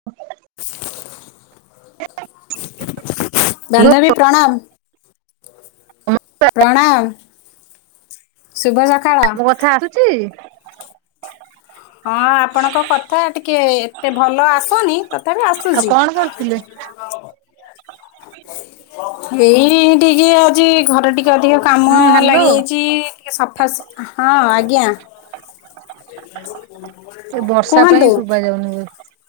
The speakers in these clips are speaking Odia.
[unintelligible] ହ୍ୟାଲୋ ବାନ୍ଧବୀ ପ୍ରଣାମ। ପ୍ରଣାମ ଶୁଭ ସକାଳ। ମୋ କଥା ଆସୁଛି। ହଁ ଆପଣଙ୍କ କଥା ଟିକେ ଏତେ ଭଲ ଆସୁନି ତଥାପି ଆଉ ଆସୁଛି। କଣ କରୁଥିଲେ? ଏଇ ଟିକେ ଆଜି ଘରେ ଟିକେ ଅଧିକ କାମ ହୁଁ ହ୍ୟାଲୋ ଲାଗିଯାଇଛି। ଟିକେ ସଫାସ୍ ହଁ ଆଜ୍ଞା। ଏ ବର୍ଷା କୁହନ୍ତୁ। [unintelligible]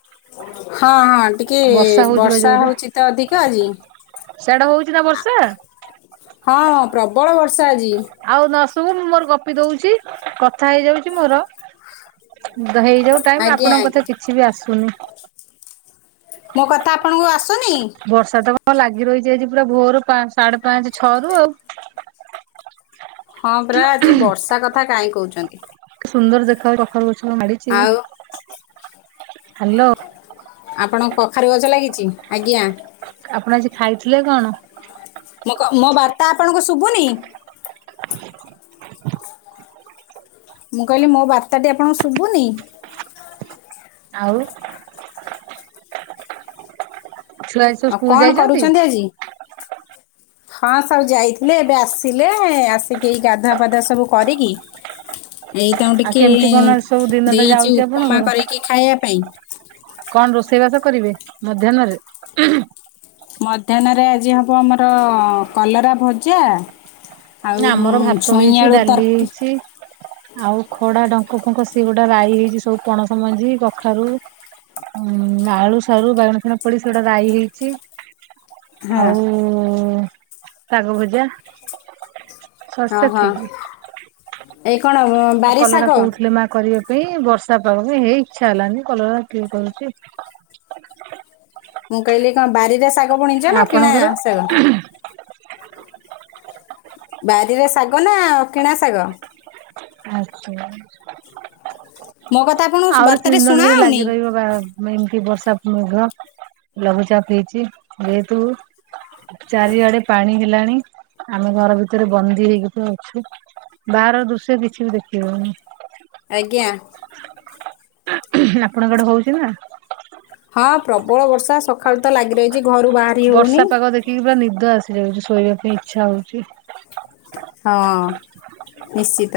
ହଁ ହଁ ଟିକେ ବର୍ଷା ହଉଛି ବର୍ଷା ହଉଛି ତ ଅଧିକ ଆଜି। ସେଆଡେ ହଉଛି ନା ବର୍ଷା। ହଁ ପ୍ରବଳ ବର୍ଷା ଆଜି। ଆଉ ନସୁବୁ ମୁଁ ମୋର ଗପି ଦଉଛି କଥା ହେଇଯାଉଛି ମୋର। ହେଇଯାଉ ଟାଇମି ଆଜ୍ଞା ଆପଣଙ୍କ କଥା ଆଜ୍ଞା କିଛି ବି ଆସୁନି। ମୋ କଥା ଆପଣଙ୍କୁ ଆସୁନି। ବର୍ଷା ତ କଣ ଲାଗି ରହିଛି ଆଜି ପୁରା ଭୋରୁ ପା ସାଢେ ପାଞ୍ଚ ଛଅ ରୁ ଆଉ। ହଁ ପରା ଆଜି ବର୍ଷା କଥା କାହିଁ କହୁଛନ୍ତି। ସୁନ୍ଦର ଦେ କଖାରୁ ଗଛ ମାଡିଛି। ଆଉ ହ୍ୟାଲୋ ଆପଣଙ୍କ କଖାରୁ ଗଛ ଲାଗିଛି ଆଜ୍ଞା। ଆପଣ ଆଜି ଖାଇଥିଲେ କଣ। ମୋ କ ମୋ ବାର୍ତ୍ତା ଆପଣଙ୍କୁ ଶୁଭୁନି। [unintelligible] ମୁଁ କହିଲି ମୋ ବାର୍ତ୍ତାଟି ଆପଣଙ୍କୁ ଶୁଭୁନି? ଆଉ। ଛୁଆ ଆଜି ସବୁ ଆଉ ସ୍କୁଲ କଣ ଯାଇଛନ୍ତି? କରୁଛନ୍ତି ଆଜି ହଁ ସବୁ ଯାଇଥିଲେ ଏବେ ଆସିଲେ ଆସିକି ଏ ଗାଧୁଆ ପଧୁଆ ସବୁ କରିକି ଏଇ ତାଙ୍କୁ ଆଉ ଟିକେ କେମିତି କଣ ଏ ସବୁ ଦିନ ଟା ଦେଇଛି ଯାଉଛି ଉପମା ଆପଣଙ୍କର? କରିକି ଖାଇବା ପାଇଁ କଣ ରୋଷେଇ ବାସ କରିବେ ମଧ୍ୟାହ୍ନରେ? ମଧ୍ୟାହ୍ନରେ ଆଜି ହବ ଆମର କଲରା ଭଜା। ଆଉ ନା ଆମର ଭାତ ଛୁଇଁ ହେଇଛି ଆଳୁ ଡାଲି ତରକି ହେଇଛି। ଆଉ ଖଡା ଡଙ୍କ ଫୁଙ୍କ ସେ ଗୋଟେ ରାଇ ହେଇଛି ସବୁ ପଣସ ମଞ୍ଜି କଖାରୁ ଉଁ ଆଳୁ ସାରୁ ବାଇଗଣ ଫାଇଗଣ ପଡି ସେ ଗୋଟେ ରାଈ ହେଇଛି। ହଁ ଆଉ ଶାଗ ଭଜା। ହଁ ସରସ ହଁ ଠିକି ଏଇ କଣ ବାରି ଶାଗ କଲରା କହୁଥିଲେ ମା। କରିବା ପାଇଁ ବର୍ଷା ପାଗ ପାଇଁ ହେଇ ଇଚ୍ଛା ହେଲାନି କଲରା କିଏ କରୁଛି। ମୁଁ କହିଲି କଣ ବାରିରେ ଶାଗ ବୁଣିଛ ନା କିଣା ଆପଣଙ୍କର ଶାଗ? ବାରିରେ ଶାଗ ନା କିଣା ଶାଗ? ଆଛା। ମୋ କଥା ଆପଣଙ୍କ ଆହୁରି ବାର୍ତ୍ତାରେ ତିନି ଦିନ ଶୁଣା ଧରି ହଉନି ଲାଗି ରହିବ ବା ମ ଏମିତି ବର୍ଷା ମେଘ ଲଘୁଚାପ ହେଇଛି ଯେହେତୁ ଚାରିଆଡେ ପାଣି ହେଲାଣି। ଆମେ ଘର ଭିତରେ ବନ୍ଦୀ ହେଇକି ତ ଅଛୁ ବାହାରର ଦୃଶ୍ୟ କିଛି ବି ଦେଖି ହଉନି। ଆଜ୍ଞା। ଆପଣଙ୍କ ଆଡେ ହଉଛି ନା? ହଁ ପ୍ରବଳ ବର୍ଷା ସକାଳୁ ତ ଲାଗି ରହି ବର୍ଷା ପାଗ ଦେଖିକି ପୁରା ନିଦ ଆସି ଯାଉଛି ଶୋଇବା ପାଇଁ ଇଚ୍ଛା ହଉଛି। ହଁ ନିଶ୍ଚିତ।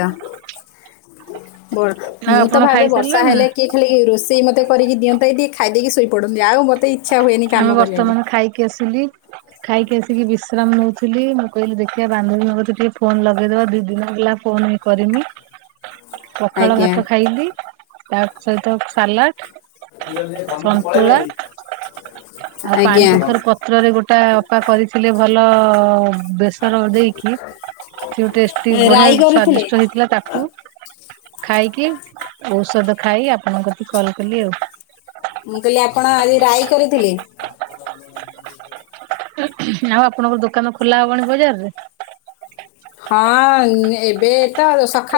ବ ଆଉ ମୁଁ ତ ଆପଣ ଭାବେ ବର୍ଷା ଖାଇସାରିଲେଣି ନା? ହେଲେ କି ଖାଲି ରୋଷେଇ ମୋତେ କରିକି ଦିଅନ୍ତେ କି ଯଦି ଖାଇ ଦେଇକି ଶୋଇ ପଡ଼ନ୍ତି ଆଉ ମୋତେ ଇଚ୍ଛା ହୁଏନି କାମ ଆମେ କରିବାକୁ ବର୍ତ୍ତମାନ ଖାଇକି ଆସିଲି। ଖାଇକି ଆସିକି ବିଶ୍ରାମ ନଉଥିଲି ମୁଁ କହିଲି ଦେଖିବ। ବାନ୍ଧବୀଙ୍କ କତିକି ଟିକେ ଫୋନ ଲଗେଇଦବା ଦି ଦିନ ହୋ ଫୋନ ଏଇ କରିମି। ପଖାଳ ଆଜ୍ଞା ଭାତ ଖାଇଲିି ତା ସହିତ ସାଲାଡ [unintelligible] ଆଉ ପାଣି କଖାରୁ ପତ୍ରରେ ଗୋଟା ଅପା କରିଥିଲେ ଭଲ ବେସର ଦେଇକି ସେ ଟେଷ୍ଟି ବଢିଆ ରାଇ କରିଥିଲେ ସ୍ଵାଦିଷ୍ଟ ହେଇଥିଲା ତାଠୁ ଖାଇକି ଔଷଧ ଖାଇ ଆପଣଙ୍କ କତିକି କଲ୍ କଲି ଆଉ। ମୁଁ କହିଲି ଆପଣ ଆଜି ରାଇ କରିଥିଲେ? ଆଉ ଆପଣଙ୍କ ଦୋକାନ ଖୋଲା ହବଣି ବଜାରରେ? ହଁ ଉଁ ଏବେ ତ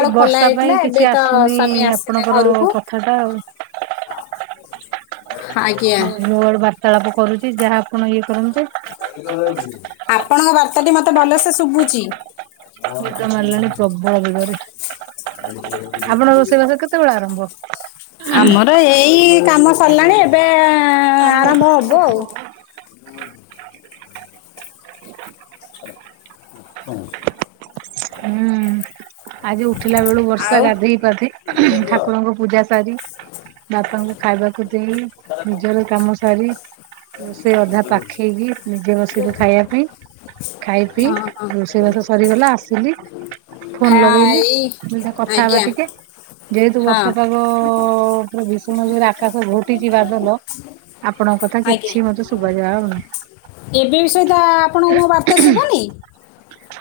ଏ ଖୋଲା ବର୍ଷା ପାଇଁ ହେଇଥିଲା କିଛି ଏବେ ତ ଆସୁନି ସ୍ୱାମୀ ଆସିଲେ ଆପଣଙ୍କର ଘରକୁ। କଥାଟା ଆଉ। ଆଜ୍ଞା ମୁଁ ମୁଁ ଇଆଡୁ ବାର୍ତ୍ତାଳାପ କରୁଛି ଯାହା ଆପଣ ଇଏ କରନ୍ତୁ। ଆପଣଙ୍କ ବାର୍ତ୍ତାଟି ମତେ ଭଲସେ ଶୁଭୁଛି। ନିଦ ମାଡ଼ିଲାଣି ପ୍ରବଳ ବେଗରେ। ଆପଣଙ୍କ ରୋଷେଇବାସ କେତେବେଳେ ଆରମ୍ଭ? ଆମର ଏଇ କାମ ସରିଲାଣି ଏବେ ଆଲୋ ଆରମ୍ଭ ହବ ଆଉ। [unintelligible] ହୁଁ। ଆଜି ଉଠିଲା ବେଳୁ ବର୍ଷା ଆଉ। ଗାଧୋଇ ପାଧୋଇ ଠାକୁରଙ୍କ ପୂଜା ସାରି ବାପାଙ୍କୁ ଖାଇବାକୁ ଦେଇ ନିଜର କାମ ସାରି ରୋଷେଇ ଅଧା ପାଖେଇକି ନିଜେ ବସିଲୁ ଖାଇବା ପାଇଁ ଖାଇ ପିଇ ଆଉ ହଁ ରୋଷେଇବାସ ସରିଗଲା ଆସିଲି। ଫୋନ୍ ହଁ ଲଗେଇଲି ଏଇ ସେଟା କଥା ହେବା ଆଜ୍ଞା ଟିକେ ଯେହେତୁ ହଁ ବର୍ଷାପାଗ ଅ ଭୀଷଣ ଯୋଉରେ ଆକାଶ ଘଟିଛି ବାଦଲ ଆପଣଙ୍କ କଥା ଆଜ୍ଞା କିଛି ମତେ ଶୁଭାଯାଉ ନାହିଁ। ଏବେ ବି ସୁଦ୍ଧା ଆପଣଙ୍କ ମୋ ବାର୍ତ୍ତା ଶୁଭୁନି?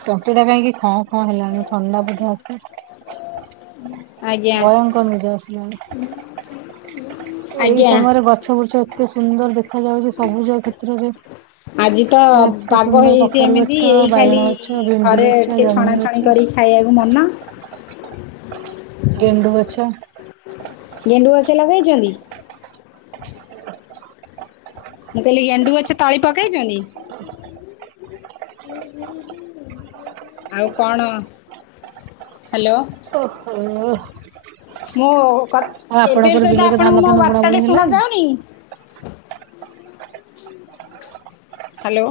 ତଟିଟା କାଇଁ କି ଖ ଖ ହେଲାଣି ଥଣ୍ଡା ବୋଧେ ଆସେ ଆଜ୍ଞା ଭୟଙ୍କର ନିଦ ଆସିଲାଣି ଏଇ ଆଜ୍ଞା ସମୟରେ ଗଛ ବୁଛ ଏତେ ସୁନ୍ଦର ଦେଖାଯାଉଛି ସବୁଜ କ୍ଷେତ୍ରରେ ଆଜି ତ ପୁରା ଏତେ ପାଗ ସୁନ୍ଦର ହେଇଛି କଖାରୁ ଏମିତି ଗଛ ଏଇ ଖାଲି ବାଇଗଣ ଗଛ ଭେଣ୍ଡି ଘରେ ଗଛ ଟିକେ ଜହ୍ନି ଗଛ ଛଣାଛଣି କରି ଖାଇବାକୁ ମନ। ଗେଣ୍ଡୁ ଗଛ। ଗେଣ୍ଡୁ ଗଛ ଲଗେଇଚନ୍ତି? ମୁଁ କହିଲି ଗେଣ୍ଡୁ ଗଛ ତଳି ପକେଇଚନ୍ତି? ଆଉ କଣ ହ୍ୟାଲୋ ଓ ହୋ। ମୋ ଆଉ ଏବେ ଆପଣଙ୍କର ସହିତ ବିଲରେ ଆପଣଙ୍କୁ ଧାନ ମୋ ଫାନ ବୁଣା ବାର୍ତ୍ତାଟି ବୁଣି ହେଲାଣି? ଶୁଣାଯାଉନି? ହ୍ୟାଲୋ।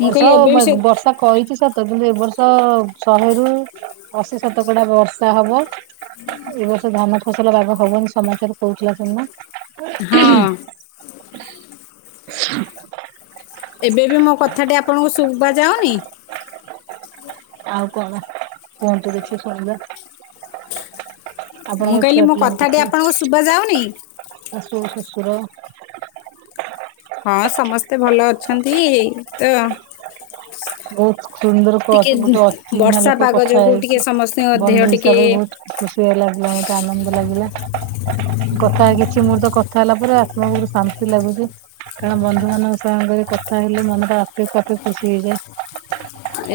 ମୁଁ ବର୍ଷ କହିଲି ଏବେ ବି ମେ ସେ ବର୍ଷ କହିଛି ସତ କିନ୍ତୁ ଏ ବର୍ଷ ଶହେରୁୁ ଅଶୀ ସତକଡା ବର୍ଷା ହବ। ଏ ବର୍ଷ ଧାନ ଫସଲ ବାଗ ହବନି ସମାଚାର ରେ କହୁଥିଲା ଶୁଣିନ? ହଁ [unintelligible] ଏବେ ବି ମୋ କଥାଟି ଆପଣଙ୍କୁ ଶୁବା ଯାାଉନି? ଆଉ କଣ କୁହନ୍ତୁ ଦେଖିବ ଶୁଣିବା? ମୁଁ ଆପଣଙ୍କ କହିଲି ଛୁଆ ମୋ ପିଲାଙ୍କ କଥାଟି କଥା। ଆପଣଙ୍କ ଶୁଭ ଯାଉନି? ଶାଶୁ ଶଶୁର ହଁ ସମସ୍ତେ ଭଲ ଅଛନ୍ତି ତ। ବହୁତ ସୁନ୍ଦର ଟିକେ ଗୋଟେ ଅ ଚିହ୍ନା ବର୍ଷା ଲୋକ ପାଗ କଥା ଯୋଗୁ ଟିକେ ହେଇକି ସମସ୍ତଙ୍କ ଦେହ ବନ୍ଧୁ ଟିକେ ହିସାବରେ ବହୁତ ଖୁସି ଲାଗିଲା ମୋତେ ଆନନ୍ଦ ଲାଗିଲା। କଥାକିଛି ମୁହୂର୍ତ୍ତ କଥା ହେଲା ପରେ ଆତ୍ମା କୁ ଶାନ୍ତି ଲାଗୁଛି। କାରଣ ବନ୍ଧୁ ମାନଙ୍କ ସାଙ୍ଗରେ କଥା ହେଲେ ମନ ଟା ଆପେ ଆପେ ଖୁସି ହେଇଯାଏ।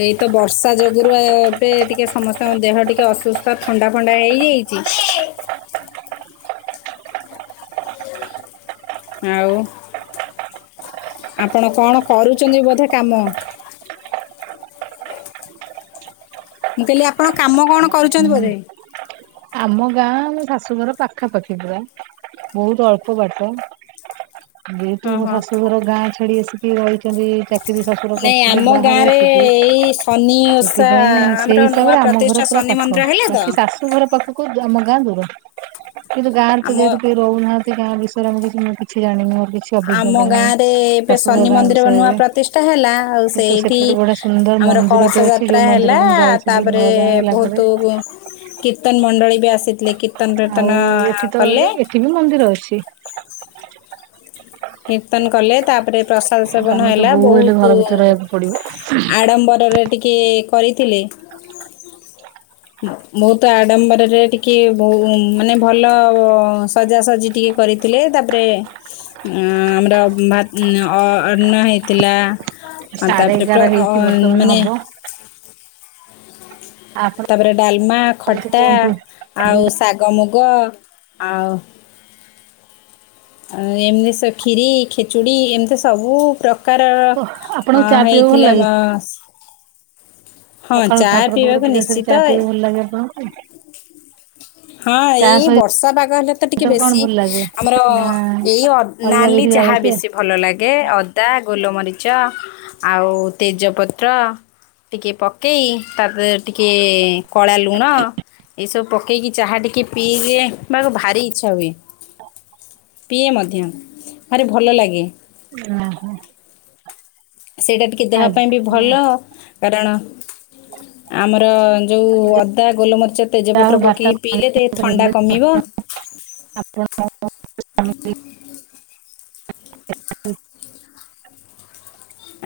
ଏଇ ତ ବର୍ଷା ଯୋଗୁରୁ ଏବେ ଟିକେ ସମସ୍ତଙ୍କ ଦେହ ଟିକେ ଅସୁସ୍ଥ ଥଣ୍ଡା ଫଣ୍ଡା ହେଇଯାଇ [unintelligible] ଆଉ ଆପଣ କଣ କରୁଛନ୍ତି ବୋଧେ କାମ? ମୁଁ କହିଲି ଆପଣ କାମ କଣ କରୁଛନ୍ତି ହୁଁ। ବୋଧେ? ଆମ ଗାଁ ମୋ ଶାଶୁଘର ପାଖାପାଖି ପୁରା। ବହୁତ ଅଳ୍ପ ବାଟ ଯେହେତୁ ହଁ ମୋ ହଁ। ଶାଶୁଘର ଗାଁ ଛାଡି ଆସି କି ରହିଛନ୍ତି ଚାକିରି ଶଶୁର ନାଇଁ କରିଥିଲେ ଆମ ବାହାରେ ଗାଁରେ ଆସିକି। ଏଇ ଶନି ଓଷା ସେଥିପାଇଁ ଆମର ସେଇ ନୂଆ ହିସାବରେ ଆମ ଘର ପ୍ରତିଷ୍ଠା ପୁରା ଶନି ପାଖ ମନ୍ଦିର ହେଲା ତ ବାକି ଶାଶୁଘର କୁ ଆମ ଗାଁ ଦୂର କିନ୍ତୁ ଗାଁ। ଆମ [unintelligible] ରହୁନାହାନ୍ତି ଗାଁ ବିଷୟରେ ଆମେ କିଛି ମୁଁ କିଛି ଜାଣିନି ଆଉ କିଛି। ଆମ ଅଭିଜ୍ଞତା ଗାଁ ନାହିଁ। ରେ ଏବେ ଶାଶୁଘର ଶନି ଗାଁ ମନ୍ଦିର ନୂଆ ବିଷୟରେ ପ୍ରତିଷ୍ଠା ହେଲା କିନ୍ତୁ ସେଇଠି ସେଠି ଗୋଟେ ବଢିଆ ସୁନ୍ଦର ଆମର ମନ୍ଦିରଟେ କଳସ ଅଛି ଯୋଉ ଯାତ୍ରା ହେଲା ମନ୍ଦିରକୁ ମୁଁ ଯାଇଥିଲି ତାପରେ ନୂଆ ବାହା ହେଲା ପରେ। ବହୁତ କୀର୍ତ୍ତନ ମଣ୍ଡଳୀ ବି ଆସିଥିଲେ କୀର୍ତ୍ତନ ଆଉ ପ୍ରିର୍ତ୍ତନ ଏଠି ତ କଲେ। [unintelligible] ବି ମନ୍ଦିର ଅଛି। କୀର୍ତ୍ତନ କଲେ ତାପରେ ପ୍ରସାଦ କିନ୍ତୁ ସେବନ ଆମେ ତ ହେଲା। ବୋହୂ ହେଲେ ଘର ବହୁତ ଭିତରେ ରହିବାକୁ ପଡିବ ଆଡମ୍ବରରେ ଟିକିଏ କରିଥିଲି। ମୁଁ ତ ଆଡମ୍ବରରେ ଟିକେ ବହୁ ମାନେ ଭଲ ସଜାସଜି ଟିକେ କରିଥିଲେ ତାପରେ ଏଁ ଆମର ଭା ଅନ୍ନ ହେଇଥିଲା। ଆ ସାଢେ ତାପରେ ଏଗାର ତ ହେଇକି ଅ ବର୍ତ୍ତମାନ ମାନେ ହବ। ଆପଣ ତାପରେ ଡାଲମା କିଛି ଖଟା କୁହନ୍ତୁ ଆଉ ଶାଗ ମୁଗ ଆଉ ଆଉ ଏମିତି ଖିରି ଖିଚୁଡ଼ି ଏମିତି ସବୁ ପ୍ରକାରର ଅଁ ଆପଣଙ୍କୁ ଚା ପିଇବାକୁ ଭଲ ହେଇଥିଲା ଲାଗେ? ମା ସକାଳୁ ଠାକୁର ଫାକୁର ପିଇବାକୁ ପୂଜାସାରି ନିଶ୍ଚିତ ଚା ପିଇବାକୁ ଭଲ ଲାଗେ ଆପଣଙ୍କୁ? ହଁ ଚା ଏଇ ସହିତ ବର୍ଷା ପାଗ ହେଲେ ତ ଟିକେ କଣ ବେଶୀ ଭଲ ଲାଗେ? ଆମର ନା ଏଇ ଅ ଅଲଗା ନାଲି କିଛି ଚାହା ଜଳଖିଆ ବେଶି ଭଲ ଲାଗେ ଅଦା ଗୋଲମରିଚ ଆଉ ତେଜପତ୍ର ଟିକିଏ ପକେଇ ତାପରେ ଟିକିଏ କଳା ଲୁଣ ଏସବୁ ପକେଇକି ଚାହା ଟିକେ ପିଇଦିଏ ବାକୁ ଭାରି ଇଚ୍ଛା ହୁଏ। ତ ପିଏ ମଧ୍ୟ। ଭାରି ଭଲ ଲାଗେ। ଓହୋ। ସେଇଟା ଟିକେ ଦେହ ପାଇଁ ବି ଆଜ୍ଞା। ଭଲ। କାରଣ ଆମର ଯୋଉ ଅଦା ଗୋଲମରିଚ ଯାହା ହଉ ତେଜପତ୍ର ବାର୍ତ୍ତା ପକେଇକି ପିଇଲେ ଟିକେ ଥଣ୍ଡା ହେଲେ କମିବ। ଆପଣ ହ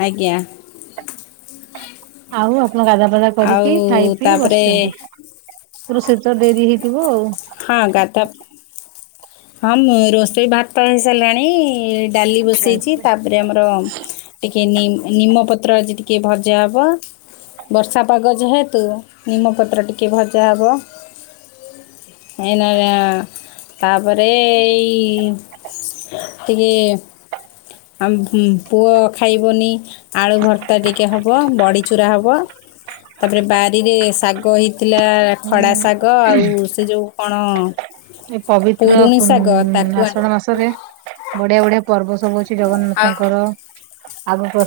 ଆଜ୍ଞା। ଆଉ ଆପଣ ଗାଧା ପାଦା ଆଉ କରିକି ଖାଇ ପିଇ ତାପରେ ବସିଚନ୍ତି। ରୋଷେଇ ତ ଡେରି ହେଇଥିବ ଆଉ। ହଁ ଗାତା ହଁ ମୁଁ ରୋଷଇ ଭାତ ହେଇ ସାରିଲାଣି ଏ ଡାଲି ଆଚ୍ଛା ବସାଇଚି ଆଚ୍ଛା। ତା ତାପରେ ଆମର ଟିକେ ନି ନିମ ପତ୍ର ଆଜି ଟିକେ ଭଜା ହବ। ବର୍ଷା ପାଗ ଯେହେତୁ ନିମପତ୍ର ଟିକେ ଭଜା ହେବ। ଆଇ ନ [unintelligible] ତାପରେ ଏଇ ଟିକେ ଆମ ପୁଅ ଖାଇବନି ଆଳୁ ଭର୍ତ୍ତା ଟିକେ ହେବ। ବଡ଼ିଚୂୁରା ହେବ। ତାପରେ ବାରିରେ ଶାଗ ହେଇଥିଲା ଖଡା ହୁଁ ଶାଗ ଆଉ ସେ ଯଉ କଣ ଏ ପବିତ୍ର ପୁରୁଣି ପୁ ଶାଗ ତାକୁ ଆଣି ଆଷାଢ ମାସରେ ବଢିଆ ବଢିଆ ପର୍ବ ସବୁ ଅଛି। ଶ୍ରୀ ଆଉ ଜଗନ୍ନାଥଙ୍କର ଆଗକୁ ଆ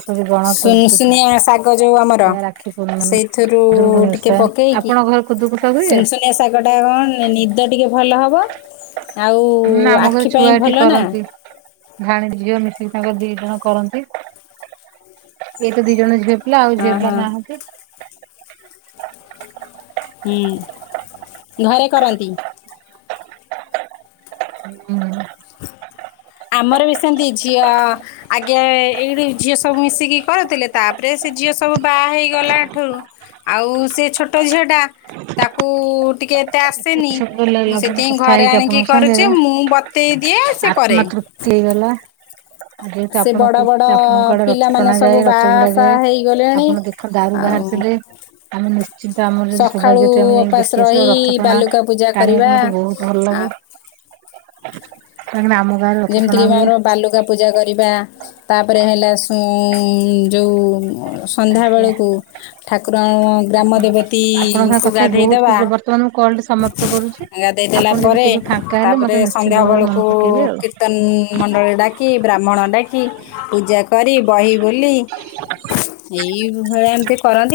ସୁନସୁନିଆ ଶାଗ ଯୋଉ ଆମର [unintelligible] ରାକ୍ଷୀ ପୂର୍ଣମୀ ସେଇଥିରୁ ଖୁଦୁରୁକୁଣି ଟିକେ ଓଷା ଆଛା। ପକେଇକି ଆପଣଙ୍କ ଘରେ [unintelligible] [unintelligible] କଣ ନି ନିଦ ଟିକେ ଭଲ ହେବ ଆଉ ଆଖି ପାଇଁ ଭଲ ନା। ଭାଣୀଜି ଝିଅ ମିଶିକି ତାଙ୍କର ଦି ଜଣ କରନ୍ତି। ଇଏ ତ ଦି ଜଣ ଝିଅ ପିଲା ଆଉ ହଁ ଝିଅ ପିଲା ହଁ ନାହାନ୍ତି। ହୁଁ ଘରେ କରନ୍ତି। ହୁଁ। ଆମର ବି ସେମିତି ଝିଅ ଆଜ୍ଞା ଏଇଠି ଝିଅ ସବୁ ମିଶିକି କରୁଥିଲେ ତାପରେ ସେ ଝିଅ ସବୁ ବାହା ହେଇଗଲାଠଉ ଆଉ ସେ ଛୋଟ ଝିଅଟା ତାକୁ ଟିକେ ମତେ ଏତେ ଆସେନି ସମୟ ମୁଁ ଲାଗିଲା ଆପଣ ସେଥିପାଇଁ କଥା ଘରେ ହେଇକି ଆଣିକି ଆପଣଙ୍କ କରୁଛି ସାଙ୍ଗରେ ମୁଁ ବତେଇ ଦିଏ ସେ କରେ। ଆତ୍ମା ହେଇଗଲା। ଯେହେତୁ ସେ ଆପଣ ବଡ଼ କୁ ବଡ଼ ଆପଣଙ୍କ ଆଡେ ରଥ ପିଲାମାନେ ଟଣା ଯାଏ ସବୁ ରଥ ଭିଡା ବାହାସାହା ଯାଏ ହେଇଗଲେଣି ଆପଣ ଦେଖ ଦାରୁ ଆଉ ବାହାରିଥିଲେ ଆମେ ନିଶ୍ଚିନ୍ତ ଆମର ଯ ସକାଳୁ ସୌଭାଗ୍ୟ ଥିବ ଆମେ ଯାଇକି ଉପାସ ଦେଖି ଆସିବା ରହି ରଥଟଣା। ବାଲୁକା ପୂଜା [inaudible] କରିବା ମତେ ବହୁତ ଆ ଭଲଲାଗେ କାହିଁ କିନା ଆମକୁ ଯେମିତି କିି ଆମର ବାଲୁକା ପୂଜା କରିବା ତାପରେ ହେଲା ସୁଁ ଆଜ୍ଞା। ଯଉସନ୍ଧ୍ୟାବେଳକୁ ଠାକୁର ଗ୍ରାମ ଦେବତା ତି ଆପଣଙ୍କ ସହ ଙ୍କୁ କଥା ହେଇ ବହୁତ ଗାଧେଇଦବା ଖୁସି ବର୍ତ୍ତମାନ ମୁଁ କଲ୍ ଟି ସମାପ୍ତ କରୁଛି। ଗାଧେଇ ଦେଲା ଆପଣ ଯଦି ପରେ କେବେ ଫାଙ୍କା ହେଲେ ତାପରେ ମତେ ନିଶ୍ଚିନ୍ତ ସନ୍ଧ୍ୟା ଭାବରେ ମନେ ବେଳକୁ ପକେଇବେ ଆଉ। କୀର୍ତ୍ତନ ନ ମଣ୍ଡଳୀ ଡାକି ବ୍ରାହ୍ମଣ ଡାକି ପୂଜା କରି ବହି ବୋଲି ଏଇ ଭଳିଆ ଏମିତି କରନ୍ତି।